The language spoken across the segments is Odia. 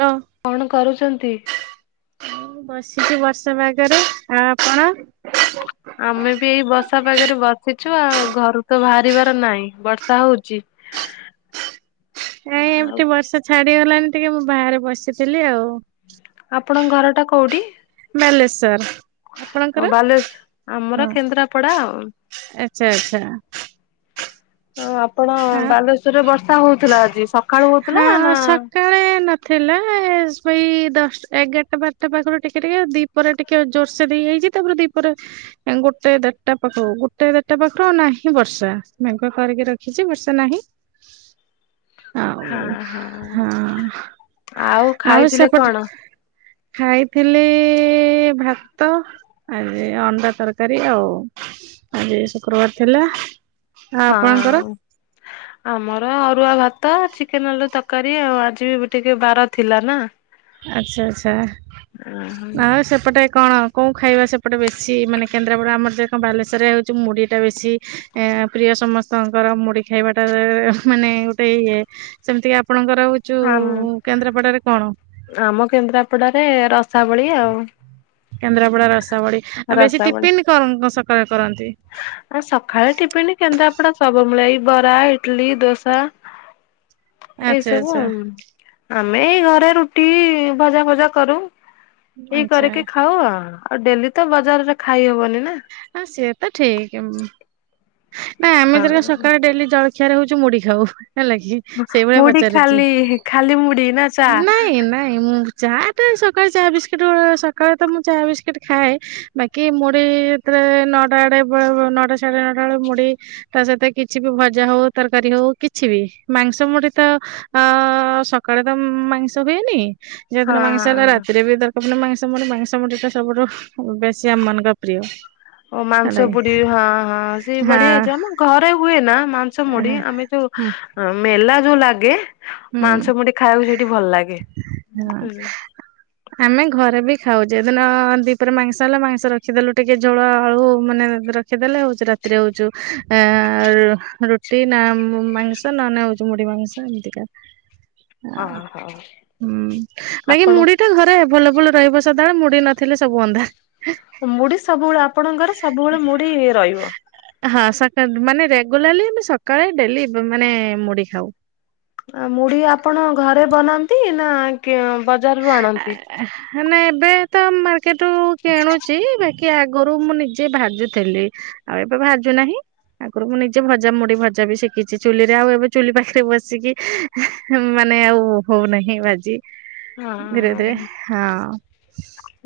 ହଁ କଣ କରୁଛନ୍ତି ବସିଛି ବର୍ଷା ବାଗରେ ଆଉ କଣ। ଆମେ ବି ଏଇ ବର୍ଷା ପାାଗରେ ବସିଛୁ ଆଉ ଘରୁ ତ ବାହାରିବାର ନାହିଁ ବର୍ଷା ହଉଛି। [unintelligible] ନାଇଁ ଆଉ ଏମତିେ ବର୍ଷା ଛାଡିଗଲାଣି ଟିକେ ମୁଁ ବାହାରେ ବସିଥିଲି ଆଉ। ଆପଣଙ୍କ ଘର ଟା କୋଉଠି। ମେଲେ ସାର୍। ହଁ ବାଲେଶ୍ର ଆମର କେନ୍ଦ୍ରାପଡା ଆଉ। ଆଚଛା ଆଚଛା ହଁ ଆପଣ ବାଲେସ୍ୱର ରେ ବର୍ଷା ହଉଥିଲା ଆଜି ସ। ହଁ ସକାଳେ। ଥିଲା ସେଇ ଦଶା ଏଗାରଟା ବାରଟା ପାଖରୁ ଟିକେ ଟିକେଉ ଦିପ ଟିକେ। ଜୋରସେ ଦେଇ ହେଇଛି ତାପରେ ଦିଇପରେ। ଗୋଟେ ଦେଟଟା ପାଖକୁ ଗୋଟେ ଦେଟା ପାଖରୁ ଆଉ ନାହିଁ ବର୍ଷା ମଙ୍କଆ କରିକି ରଖିଛି ବର୍ଷା ନାହିଁ। ହଉ ହଁ ଆଉ ଖାଇଥିଲେ ସେପଟ। କଣ? ଖାଇଥିଲି ଭାତ। ଆଜି ଅଣ୍ଡା ତରକାରୀ ଆଉ ଆଜି ଶୁକ୍ରବାର ଥିଲା। ଆଉ ଆପଣଙ୍କର? ହଁ [unintelligible] ଆମର ଅରୁଆ ଭାତ ଚିକେନ ଆଲୁ ତରକାରୀ ଆଉ ଆଜି ବି ଟିକେ ବାର ଥିଲା ନା। ଆଚ୍ଛା ଆଚ୍ଛା ଆଉ ସେପଟେ କଣ। କୋଣ ଖାଇବା ସେପଟେ ବେଶୀ ମାନେ କେନ୍ଦ୍ରାପଡା ଆମର ଯଣ ବାଲେସ୍ୱର ରେ ହଉଛି ମୁଢ଼ି ଟା ବେଶୀ। ଏ ପ୍ରିୟ ସମସ୍ତଙ୍କର ମୁଢୀ ଖାଇବାଟା ମାନେ ଗୋଟେ ଇଏ। ସେମିତି କି ଆପଣଙ୍କର ହଉଚୁ ଆମ କେନ୍ଦ୍ରାପଡରେ କଣ। ଆମ କେନ୍ଦ୍ରାପଡ଼ାରେ ରସାବଳି ଆଉ। କେନ୍ଦ୍ରାପଡା ରସ ବଡି ଆଉ ବେଶୀ ରସାବଳି। ଟିଫିନ କଣଣ ସକାଳେ କରନ୍ତି ଆ ସକାଳେ ଟିଫିିନ କେନ୍ଦଆ ପଡା ସବୁ ମିଳେ ଏଇ ବରା ଇଟଲି ଦୋସା। ଏଇ ଆଚ୍ଛା ସବୁ ଆଚ୍ଛା ଆଉ। ଆମେ ଏଇ ଘରେ ରୁଟି ଭଜା ଫଜା କରୁ ଏଇ ଆଚ୍ଛା କରିକି ଖାଉ ଆ। ଆଉ ଡେଲି ତ ବଜାରରେ ଖାଇ ହବନି ନା ହଁ, ସିଏ ତ ଠିକ ଉମ୍ ନାଇଁ, ଆମେ ହଁ। ଧରକ ସକାଳେ ଡେଲି ଜଳଖିଆରେ ହଉଛି ମୁଢ଼ି ଖାଉ, ହେଲା କି ସେଇଭଳିଆ ମୁଢି ପଚାରୁଚି। ଖାଲି ଖାଲି ମୁଢି ନା ଚା ନାଇଁ, ନାଇଁ, ମୁଁ ଚା ଟା, ସକାଳେ ଚା ବିସ୍କିଟ ଗୋଟେ ସକାଳେ ତ ମୁଁ ଚା ବିସ୍କିଟ ଖାଏ ବାକି ମୁଢ଼ି ଯେତବେଳେ ନଅଟା ଆଡେ ବେଳେବେଳେ ନଅଟା ସାଢେ ନଅଟା ବେଳେ ମୁଢ଼ି ତା ସହିତ କିଛି ବି ଭଜା ହଉ, ତରକାରୀ ହଉ, କିଛି ବି। ମାଂସ ମୁଢ଼ି ତ ଅ ସକାଳେ ତ ମାଂସ ହୁଏନି, ହଁ ଯେଦିନ ମାଂସ ହେଲା ହଁ। ରାତିରେ ବି ଦର କବନ ମାଂସ ମୁଢ଼ି ମାଂସ ମୁଢ଼ିଟା ସବୁଠୁ ବେଶୀ ଆମ ମାନଙ୍କ ପ୍ରିୟ। ଓ ହେଲା ମାଂସ କି ପୁଡି ହଁ, ହଁ ସେଇ ବଢିଆ ହଁ ଅଛି, ଆମ ଘରେ ହୁଏ ନା ମାଂସ ମୁଢ଼ି, ହଁ ଆମେ ହୁଁ ଯୋଉ ମେଲା ଯୋଉ ଲାଗେ ହୁଁ। ମାଂସ ମୁଢ଼ି ଖାଇବାକୁ ସେଇଠି ଭଲ ଲାଗେ। ହଁ। ଆମେ ଘରେ ବି ଖାଉଛେ। ଏଦିନ ଦ୍ୱିପହରେ ମାଂସ ହେଲା, ମାଂସ ରଖିଦେଲୁ ଟିକେ ଝୋଳ ଆଳୁ ମାନେ ର ଖିଦେଲେ ହଉଛି ରାତିରେ ହଉଚୁ, ଆ ରୁଟି ନା ମା-ମାଂସ ନହେନେ ହଉଛି ମୁଢି ମାଂସ। ଏମତିକା। ଅ ଆ ହଉ ହୁଁ। ବାକି ଆପଣ ମୁଢ଼ିଟା ଘରେ ଆଭେଲେବୁଲ ରହିବ ସଦାବେଳେ ମୁଡି ନଥିଲେ ସବୁ ଅନ୍ଧାର। ମୁଢି ସବୁବେଳେ ଆପଣଙ୍କର ଘରେ ସବୁବେଳେ ମୁଢି ରହିବ? ହଁ, ସକା ମାନେ ରେଗୁଲାରଲି ଆମେ ସକାଳେ ଡେଲି ମାନେ ମୁଢି ଖାଉ। ଆ ମୁଢି ଆପଣ ଘରେ ବନାନ୍ତି, ନା କି ବଜାରରୁ ଆଣନ୍ତି? ନା, ଏବେ ତ ମାର୍କେଟରୁ କିଣୁଚି, ବାକି କି ଆଗରୁ ମୁଁ ନିଜେ ଭାଜୁଥେଲି, ଆଉ ଏବେ ଭାଜୁନାହିଁ ଆଗୁରୁ ମୁଁ ନିଜେ ଭଜା ମୁଡି ଭଜା ବି ଶିଖିଛି ଚୁଲିରେ ଆଉ ଏବେ ଚୁଲି ପାଖରେ ବସିକି ମାନେ ଆଉ ହଉନାହିଁ ଭାଜି। ଧିରେ ଧିରେ, ହଁ।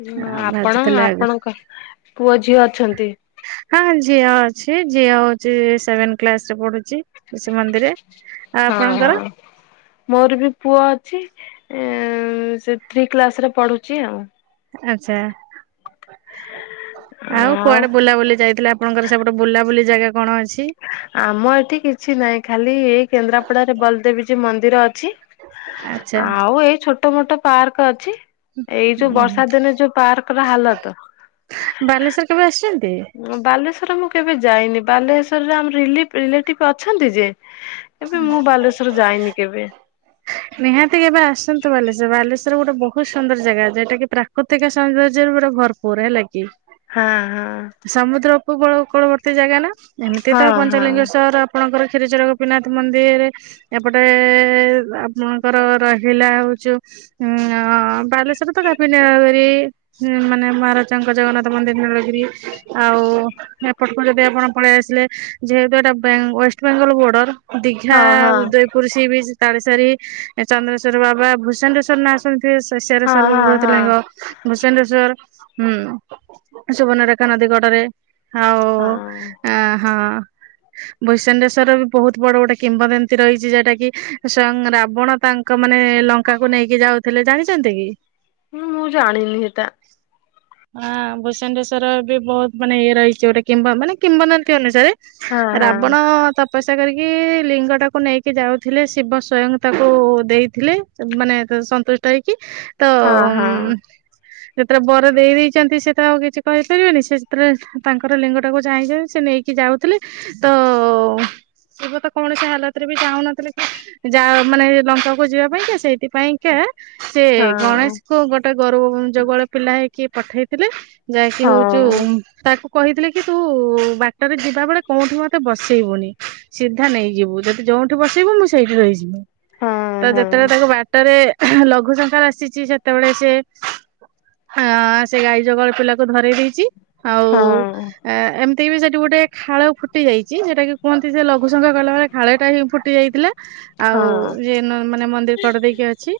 ହଁ, ଆପଣ, ଭାଜିଥିଲେ ଆଗ ଆପଣଙ୍କ ପୁଅ ଝିଅ ଅଛନ୍ତି? ହଁ ଝିଅ ଅଛି, ଝିଅ ହଉଛି ସେଭେନ କ୍ଲାସରେ ପଢୁଛି। ଶିଶୁ ମନ୍ଦିରରେ। ଆଉ ହଁ ଆପଣଙ୍କର? ହଁ ମୋର ବି ପୁଅ ଅଛି। ସିଏ ଉମ୍ ଥ୍ରୀ କ୍ଲାସରେ ପଢୁଛି ଆଉ। ଆଚ୍ଛା। ଆଉ କୁଆଡେ ବୁଲାବୁଲି ଯାଇଥିଲେ ଆପ ଆପଣଙ୍କର ସେପଟେ ବୁଲାବୁଲି ଜାଗା କଣ ଅଛି? ଆମ ଏଠି କିଛି ନାହିଁ, ଖାଲି ଏଇ କେନ୍ଦ୍ରାପଡାରେ ବଲଦେବଜୀଉ ମନ୍ଦିର ଅଛି। ଆଚ୍ଛା ଆଉ ଏଇ ଛୋଟ ମୋଟ ପାର୍କ ଅଛି। ଏଇ ଯୋଉ ଉଁ ହୁଁ। ବର୍ଷା ଦିନେ ଯୋଉ ପାର୍କର ହାଲତ ବାଲେଶ୍ଵର କେବେ ଆସିଛନ୍ତି? ବାଲେଶ୍ଵର ମୁଁ କେବେ ଯାଇନି। ବାଲେଶ୍ୱରରେ ଆମର ରିଲିପ ରିଲେଟିଭ ଅଛନ୍ତି ଯେ ଏବେ ମୁଁ ବାଲେଶ୍ଵର ଯାଇନି କେବେ। ନିହାତି କେବେ ଆସନ୍ତୁ ବାଲେଶ୍ଵର। ବାଲେଶ୍ଵର ଗୋଟେ ବହୁତ ସୁନ୍ଦର ଜାଗା, ଯୋଉଟାକି ପ୍ରାକୃତିକ ସୌନ୍ଦର୍ଯ୍ୟରେ ପୁରା ଭରପୁ ପୁର ହେଲା କି। ହଁ, ହଁ। ସମୁଦ୍ର ଉପକୂଳ କୂଳବର୍ତ୍ତୀ ଜାଗା ନା, ଏମିତି ତ ହଁ ହଁ ହଁ। ପଞ୍ଚଲିଙ୍ଗେଶ୍ଵର ଆପଣଙ୍କର କ୍ଷୀରଚୋରା ଗୋପୀନାଥ ମନ୍ଦିର୍, ଏପଟେ ଆପ୍ ଆପଣଙ୍କର ରହିଲା ହଉଚି ଯୋଉ ଉମ୍ ବାଲେଶ୍ଵର ତ ଗାପିନଗରୀ ହୁଁ ମାନେ ମହାରାଜାଙ୍କ ଜଗନ୍ନାଥ ମନ୍ଦିର ନୀଳଗିରି ଆଉ ଏପଟକୁ ଯଦି ଆପଣ ପଳେଇ ଆସିଲେ, ଯେହେତୁ ଏଟା ବେଙ୍ଗ ୱେଷ୍ଟବେଙ୍ଗଲ ବୋର୍ଡର ଦିଘା, ହଁ ହଁ ଉଦୟପୁର ସି ବିଚ୍, ତାଳେଶରୀ, ଚନ୍ଦ୍ରେଶ୍ଵର ବାବା, ଭୂଷଣ୍ଡେଶ୍ଵର ନାସ [unintelligible] ଏସିଆରେ ହଁ ହଁ ସର୍ବବୃହତ୍ ହଁ ଲିଙ୍ଗ। ଭୂସେଣ୍ଡେଶ୍ଵର ହୁଁ ସୁବର୍ଣ୍ଣରେଖା ନଦୀ କଡରେ ହାଉ ହଁ ଆ ହଁ। ଭୂସେଣ୍ଡେଶ୍ଵର ବି ବୋହୁତ ବଡ ଗୋଟେ କିମ୍ବଦନ୍ତୀ ରହିଛି ଯୋଉଟା କି ସ୍ଵୟଂ ରା ବଣ ତାଙ୍କ ମାନେ ଲଙ୍କାକୁ ନେଇକି ଯାଉଥିଲେ ଜାଣିଛନ୍ତି କି? ହୁଁ ମୁଁ ଜାଣିନି ହେତା। ହଁ ଭୂସେଣ୍ଡେଶ୍ଵର ବି ବୋହୁତ ମାନେ ଇଏ ରହିଛି ଗୋଟେ କିମ୍ବ ମାନେ କିମ୍ବଦନ୍ତୀ ଅନୁସାରେ ହଁ ହଁ ରାବଣ ତପସ୍ୟା କରିକି ଲିଙ୍ଗଟାକୁ ନେଇକି ଯାଉଥିଲେ ଶିବ ସ୍ଵୟଂ ତାକୁ ଦେଇଥିଲେ ଏବ୍ ମାନେ ତ ସନ୍ତୁଷ୍ଟ ହେଇକି ତ ହଁ ହଁ। ଯେତେବେଳେ ବର ଦେଇ ଦେଇଛନ୍ତି ସିଏ ତ ଆଉ କିଛି କହିପାରିବେନି ସିଏ ଯେତେବେଳେ ତାଙ୍କର ଲିଙ୍ଗଟାକୁ ଚାହିଁଛନ୍ତି ସିଏ ନେଇ କି ଯାଉଥିଲେ ତ ଶିବ ତ କୌଣସି ହାଲତରେ ଚାହୁଁ ନଥିଲେ କି ଯାଅ ମାନେ ଲଙ୍କାକୁ ଯିବା ପାଇଁକା ସେଇଥିପାଇଁକା ସେ ହଁ ଗଣେଶ ଙ୍କୁ ଗୋଟେ ଗୋରୁ ଜଗୁଆଳ ପିଲା ହେଇକି ପଠେଇଥିଲେ ଯାହାକି ହଉଚୁ ଉଁ ହଁ। ତାକୁ କହିଥିଲେ କି ତୁ ବାଟରେ ଯିବା ବେଳେ କୋଉଁଠି ମତେ ବସେଇବୁନି। ସିଧା ନେଇଯିବୁ ଯଦି ଯୋଉଁଠି ବସିବୁ ମୁଁ ସେଇଠି ରହିଯିମି। ହଁ ତ ଯେତେବେଳେ ହଁ ତାକୁ ବାଟରେ ଲଘୁ ସଂଖାର ଆସିଚି ସେତବଳେ ସିଏ ହଁ ସେ ଗାଈ ଜଗୁଆଳ ପିଲାକୁ ଧରେଇ ଦେଇଚି ଆଉ ହଁ ଆ ଏମତି ବି ସେଠି ଗୋଟେ ଖାଳ ଫୁଟି ଯାଇଚି ଯୋଉଟା କି କୁହନ୍ତି ସେ ଲଘୁସଂଖାର କଲାବେଳେ ଖାଳଟା ହିଁ ଫୁଟି ଯାଇଥିଲା ଆଉ ହଁ। ଇଏ ନ ମାନେ ମନ୍ଦିର୍ କଡ ଦେଇକି ଅଛି।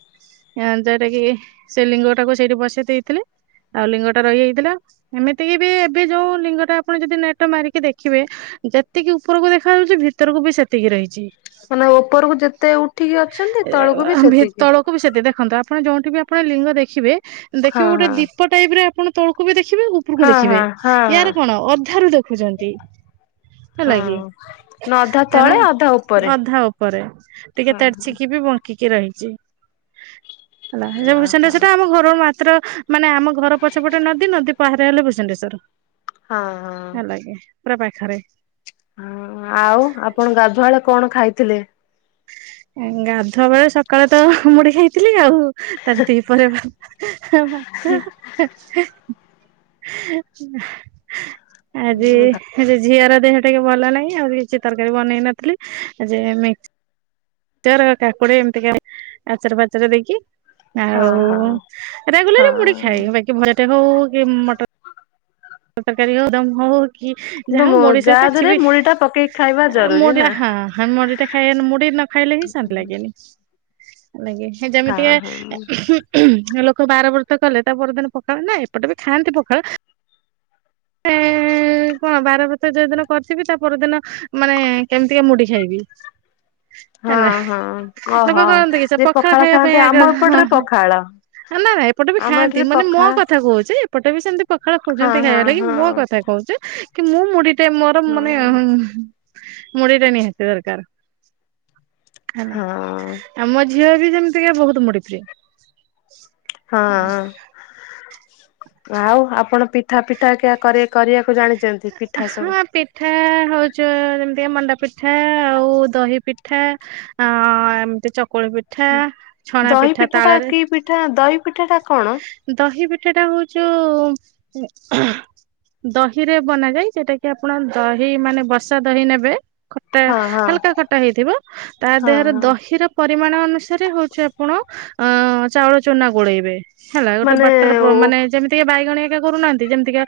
ଆଁ ଯୋଉଟାକିି ସେ ଲିଙ୍ଗଟାକୁ ସେଇଠି ବସେଇ ଦେଇଥିଲେ। ଆଉ ଲିଙ୍ଗଟା ରହି ହେଇଥିଲା ଏମିତିକି ବି ଏବେ ଯୋଉ ଲିଙ୍ଗଟା ଆପଣ ଯଦି ନେଟ ମାରିକି ଦେଖିବେ ଯେତିକି ଉପରକୁ ଦେଖାଯାଉଛି ଭିତରକୁ ବି ସେତିକି ରହିଛି। ମାନେ ଓପରୁକୁ ଯେତେ ଉଠିକି ଅଛନ୍ତି ତଳକୁ ବି ସେତିକି। କୁ ବି ସେତେ ଦେଖନ୍ତୁ ଆପଣ ଯୋଉଠି ବି ଆପଣ ଲିଙ୍ଗ ଦେଖିବେ ହଁ ଦେଖିବ ଗୋଟେ ହଁ। ଦୀପ ଟାଇପରେ ଆପଣ ତଳୁ କୁ ବି ଦେଖିବେ ଉପୁରୁକୁ ହଁ ଦେଖିବେ ହଁ ହଁ ହଁ ୟାର କଣ ଅଧାରୁୁ ଦେଖୁଛନ୍ତି। ହେଲା କିି ହଁ ନା ଅଧା ତେଣୁ ତଳେ ଅଧା ଉପରେ ଅଧା ଉପରେ ଟିକେ ହଁ ହଁ। ଇଏ ବି ବଙ୍କିକି ରହିଛି ହେଲା ଯୋଉ ଓହୋ ଭୂସେଣ୍ଡେଶ୍ୱର ଆମ ଘର ଉ ମାତ୍ର ମାନେ ଆମ ଘର ପଛପଟେ ନଦୀ ନଦୀ ପାହାରେ ହେଲେ ଭୁସେଣ୍ଡେଶ୍ଵର ହଁ ହେଲା କି। ପୁରା ପାଖରେ। ହଁ ଆଉ ଆପଣ ଗାଧୁଆଳେ କଣ ଖାଇଥିଲେ। ଏଁ ଗାଧୁଆ ବେଳେ ସକାଳେ ତ ମୁଢି ଖାଇଥିଲି ଆଉ। ତ ଆଜି ଦିପହରେ ଭା ହାଁ ଭାତ। ଆଜି ହେଁ ଯେ ଝିଅର ଦେହ ଟିକେ ଭଲ ନାହିଁ ଆଉ ଯେ କିଛି ତରକାରୀ ବନେଇ ନଥିଲି ଯେ ମିକ୍ସ୍ ଚର କାକୁଡି ଏମିତିକେ ଆଚାର ଫାଚାର ଦେଇକି ହଁ ଆଉ ହଁ ରେଗୁଲାରି ମୁଢ ହଁ ଖାଏ ବାକି ଭଜାଟେ ହଉ କି ମଟର ତରକାରୀ ହଉ ଦମ୍ ହଉ କି ଯାହା କିନ୍ତୁ ହଉ ମୋ ମୁଢି ଯା ସହିତ ଛି ଦେହରେ ବି ମୁଢି ଟା ପକେଇକି ଖାଇବା ଆ ମୁ ଜରୁରୀ ଟା ନା। ହାଁ ହାଁ ମୁଢିଟା ଖାଇଏନ୍ ମୁଢି ନ ଖାଇଲେ ବି ଶାନ୍ତି ଲାଗେନି ଲାଗି ହେ ହଁ ଯେମିତି ହଁ ଟିକେ ଏ ଉହୁଁ ଲୋକ ବାର ବ୍ରତ କଲେ ତା ପରଦିନ ପଖାଳ ନା ଏପଟେ ବି ଖାଆନ୍ତି ପଖାଳ। ଏଁ ଉଁ କଣ ବାର ବ୍ରତ ଯୋଉ ଦିନ କରିଥିବି ତା ପରଦିନ ମାନେ କେମିତିକା ମୁଢି ଖାଇବି। ହେଲା ହଁ ହଁ ଲୋକ ଓହୋ କହନ୍ତି କିସ ଯେ ପଖାଳ ଖାଇବା ପାଇଁ ଖାଆନ୍ତି ଆଗ ଆମ ହଁ ଏପଟରେ ହଁ। ପଖାଳ ଆ ନା ନା ଏପଟେ ବି ଆମ ଖାଆନ୍ତି ଏଠାରେ ମାନେ ମୋ ପଖାଳ କଥା କହୁଛି ଏ ପଟେ ବି ସେମତି ପଖାଳ ହଁ ଖୋଜନ୍ତି ହଁ ଖାଇବାର ଲାଗି ହଁ ମୋ କଥା କହୁଛି କି ମୁଁ ମୁଢି ଟେ ମୋର ହଁ ମାନେ ହୁଁ ହୁଁ ମୁଢିଟା ନିହାତି ଦରକାର। ହେଲା ହଁ ଆଉ ମୋ ଝିଅ ବି ଯେମିତିକା ବୋହୁତୁ ମୁଢି ପ୍ରିୟ। ହଁ ଆଉ ଆପଣ ପିଠା ଫିଠା କିଆ କରେ। କରିବାକୁ ଜାଣିଚନ୍ତି ପିଠା ସବୁ? [unintelligible] ହୋଉଚ ଯେମିତି ମଣ୍ଡା ପିଠା ଆଉ ଦହି ପିଠା ଆ ଏମିତି ଚକୁଳି ପିଠା ଛଣା ଦହି ପିଠା ଟା ତାଳରେ କି ପିଠା ଦହି ପିଠା ଟା କଣ? ଦହି ପିଠା ଟା ହଉଚୁ ହା ଦହି ରେ ବନାଯାଇ ସେଟା କି ଆପଣ ଦହି ମାନେ ବସା ଦହି ନେବେ। ଖଟା ହଁ ହଁ ହାଲକା ଖଟା ହେଇଥିବ ତା ହଁ ଦେହରେ ହଁ ଦହିର ପରିମାଣ ଅନୁସାରେ ହୋଉଚି ଆପଣ ଅ ଚାଉଳ ଚୁନା ଗୋଳେଇବେ। ହେଲା ଗୋଟେ ମାନେ ପାତ୍ର ପ ଓ ମାନେ ଯେମିତିକି ବାଇଗଣି ହରିକା କରୁନାହାନ୍ତି ଯେମିତିକା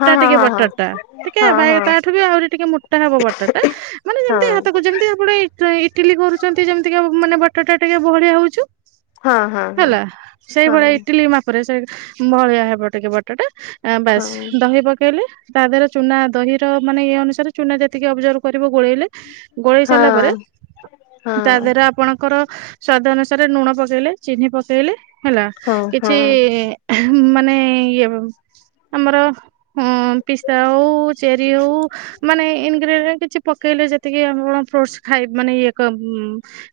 ହଁ ଟିକେ ହଁ ବର୍ଟଟା ଟିକେ ହଁ ବାଇ ହଁ ତାଠୁ ବି ଆହୁରି ଟିକେ ମୋଟା ହବ ବର୍ଟଟା। ମାନେ ଯେମିତି ହଁ ହାତକୁ ଯେମିତି ଆପଣ ଇଟି ଇଟିଲି କରୁଚନ୍ତି ଯେମିତିକା ମାନେ ବର୍ଟାଟା ଟିକେ ବଳିଆ ହୋଉଛୁ। ହଁ ହଁ ହଁ ହଁ ହେଲା ସେଇଭଳିଆ ହଁ। ଏ ଇଟିଲି ମାପରେ ସେ ଭଳିଆ ହେବ ଟିକେ ବର୍ଟଟା ଆ ବାସ ହଁ ଦହି ପକେଇଲେ ତା ଦେହରେ ଚୁନା ଦହି ର ମାନେ ଇଏ ଅନୁସାରେ ଚୁନା ଯେତିକି ଅବଜର୍ଭ କରିବ ଗୋଳେଇଲେ ଗୋଳେଇ ହଁ ହଁ ହଁ ସାରିଲା ପରେ ହଁ ତା ଦେହରେ ହଁ ଆପଣ ଙ୍କର ସ୍ଵାଦ ଅନୁସାରେ ଲୁଣ ପକେଇଲେ ଚିନି ପକେଇଲେ ହେଲା କିଛି ହଁ। ମାନେ ଇଏ ଆମର ହୁଁ ପିସ୍ତା ହୋଉ ଚେରି ହୋଉ ମାନେ ଇନଗ୍ରିଡିଣ୍ଟ ପକେଇଲେ ଯେତିକି ଆପଣ ଫୁର୍ଷ୍ଟ ଖାଇ ମାନେ ଇଏ କ ଉଁ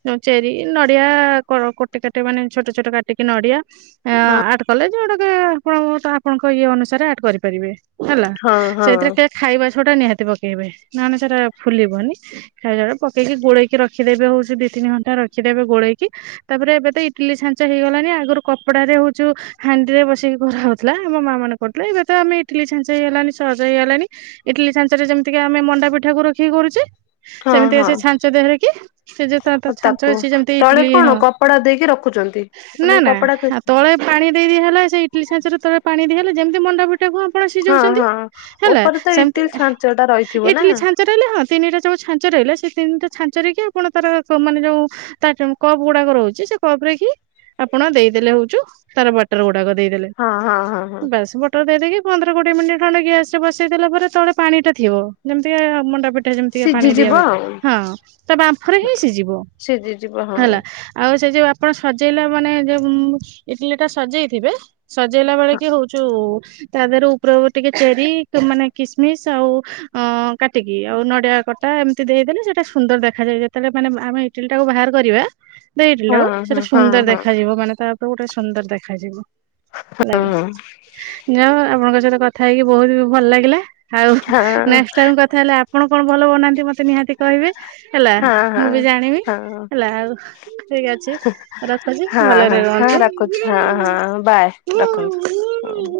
ଯୋଉ ଚେରି ନଡିଆ କ୍ରର କଟି କାଟି ମାନେ ଛୋଟ ଛୋଟ କାଟିକି ନଡିଆ। ହଁ ଆର୍ଟ କଲେ ଯୋଉଗୋଡାକ ଆପଣଙ୍କ ସ୍ୱ ଆପଣଙ୍କ ଇଏ ଅନୁସାରେ ଆର୍ଟ କରିପାରିବେ। ହେଲା ହଁ ହଁ ସେଇଥିରେ ଟିକେ ଖାଇବା ସୋଢା ନିହାତି ପକେଇବେ ନହେଲେ ସେଟା ଫୁଲିବନି। ଖାଇଲାବେଳେ ପକେଇକି ଗୋଳେକି ରଖିଦେବେ ହୋଉଚି ଦିଇ ତିନି ଘଣ୍ଟ ରଖିଦେବେ ଗୋଳେଇକି। ତାପରେ ଏବେ ତ ଇଟିଲି ଛାଞ୍ଚ ହେଇଗଲାଣି ଆଗରୁ କପଡା ରେ ହେଉଚୁ ହାଣ୍ଡିରେ ବସେଇକି କରା ହୋଉଥିଲା ଆମ ମା ମାନେ କହୁଥିଲେ ଏବେ ତ ଆମେ ଇଟିଲି ଛାଞ୍ଚ ହେଇଗଲାଣି ସହଜ ହେଇଗଲାଣି। ଇଟିଲି ଛାଞ୍ଚ ରେ ଯେମିତିକା ଆମେ ମଣ୍ଡା ପିଠା କୁ ରଖିକି କଋଚେ। ହଁ ସେମିତିଆ ସେ ହଁ ଛାଞ୍ଚ ଦେହରେ କି ସେ ଜୋ ତା ତା ଛାଞ୍ଚ ତାକୁ ଅଛି ଯେମିତି ତଳେ ଇଟିଲି କଣ ହଁ। କପଡା ଦେଇକି ରଖୁଛନ୍ତି। ନା ମାନେ ନା କପଡା କି ଆଉ ତଳେ ପାଣି ଦେଇଦିଆ ହେଲା ସେଇଟିଲି ସାଞ୍ଚ ରେ ତଳେ ପାଣି ଦିଇଆହେଲେ ଯେମିତି ମଣ୍ଡା ସେଟାକୁ ଆପଣ ହଁ ସିଯୋଉଚନ୍ତି ହଁ ହେଲା ଉପରେ ତ ସେମିତି ଇଟିଲି ଛାଞ୍ଚ ଟା ରହିଥିବ ନା। ଇଟିଲି ଛା ଛ ରହିଲେ ହଁ ତିନିଟା ଜୋଉ ଛାଞ୍ଚ ରହିଲା ସେ ତିନିଟା ଛାଞ୍ଚରେକି ଆପଣ ତାର ପ ମାନେ ଯୋଉ ତା ତେଣୁ କପ୍ ଗୁଡାକ ରହୁଚି ସେ କପ୍ ରେ କି ଆପଣ ଦେଇଦେଲେ ହୋ ଟୁ ତାର ବାର୍ଟର ଗୁଡାକ ଦେଇଦେଲେ ହଁ ହଁ ହଁ ହଁ ବାସ୍। ବର୍ଟ ଦେଇଦେଇକି ପନ୍ଦର କୋଡିଏ ମିନିଟ୍ ଖଣ୍ଡେ ଗ୍ୟାସରେ ବସେଇଦେଲା ପରେ ତଳେ ପାଣିଟା ଥିବ ଯେମିତି କା ମଣ୍ଡା ପି ଟା ଯେମିତି ପାଣି ଦିଇଆ ସିଝିଯିବ ହୁଏ ଆଉ ହଁ ତା ବାମ୍ଫରେ ହିଁ ସିଝିବ। ସିଝିଯିବ ହଁ। ହେଲା ଆଉ ସେ ଯୋଉ ଆପଣ ସଜେଇଲେ ମାନେ ଯୋଉ ଇଟିଲି ଟା ସଜେଇଥିବେ ସଜେଇଲା ବେଳେ କି ହୋଊଛୁ ତା ଦେହରେ ଉପରେ ଟିକେ ଚେରି ମାନେ କିସ୍ ମିସ୍ ଆଉ ଅଁ କାଟିକି ଆଉ ନଡିଆ କଟା ଏମିତି ଦେଇଦେଲେ ସେଟା ସୁନ୍ଦର ଦେଖାଯାଏ ଯେତେବେଳେ ମାନେ ଆମେ ଇଟିଲି ଟାକୁ ବାହାର କରିବା। ଦେଇଥିଲେ ହଁ ତାକୁ ସେଟା ହଁ ହଁ ସୁନ୍ଦର ହଁ ଦେଖାଯିବ ମାନେ ତାପରେ ଗୋଟେ ସୁନ୍ଦର ଦେଖାଯିବ। ହେଲାକି ହଁ ଯାଆହୋଉ ଆପଣଙ୍କ ସହିତ କଥା ହେଇକି ବହୁତ ଭଲ ଲାଗିଲା। ଆଉ ହଁ ନେଷ୍ଟେ ଟାଇମ୍ କଥା ହେଲେ ଆପଣ କଣ ଭଲ ବନା ନ୍ତି ମତେ ନିହାତି କହିବେ ହେଲା ହଁ ମୁଁ ବି ହଁ। ଜାଣିବି ହଁ ହେଲା ଆଉ। ଠିକ୍ ଅଛି ରଖୁଚି ହଁ ହଁ ଭଲରେ ହଁ ରୁହନ୍ତୁ। ରଖୁଛି ହଁ ହଁ ବାଏ ରଖନ୍ତୁ ହୁଁ।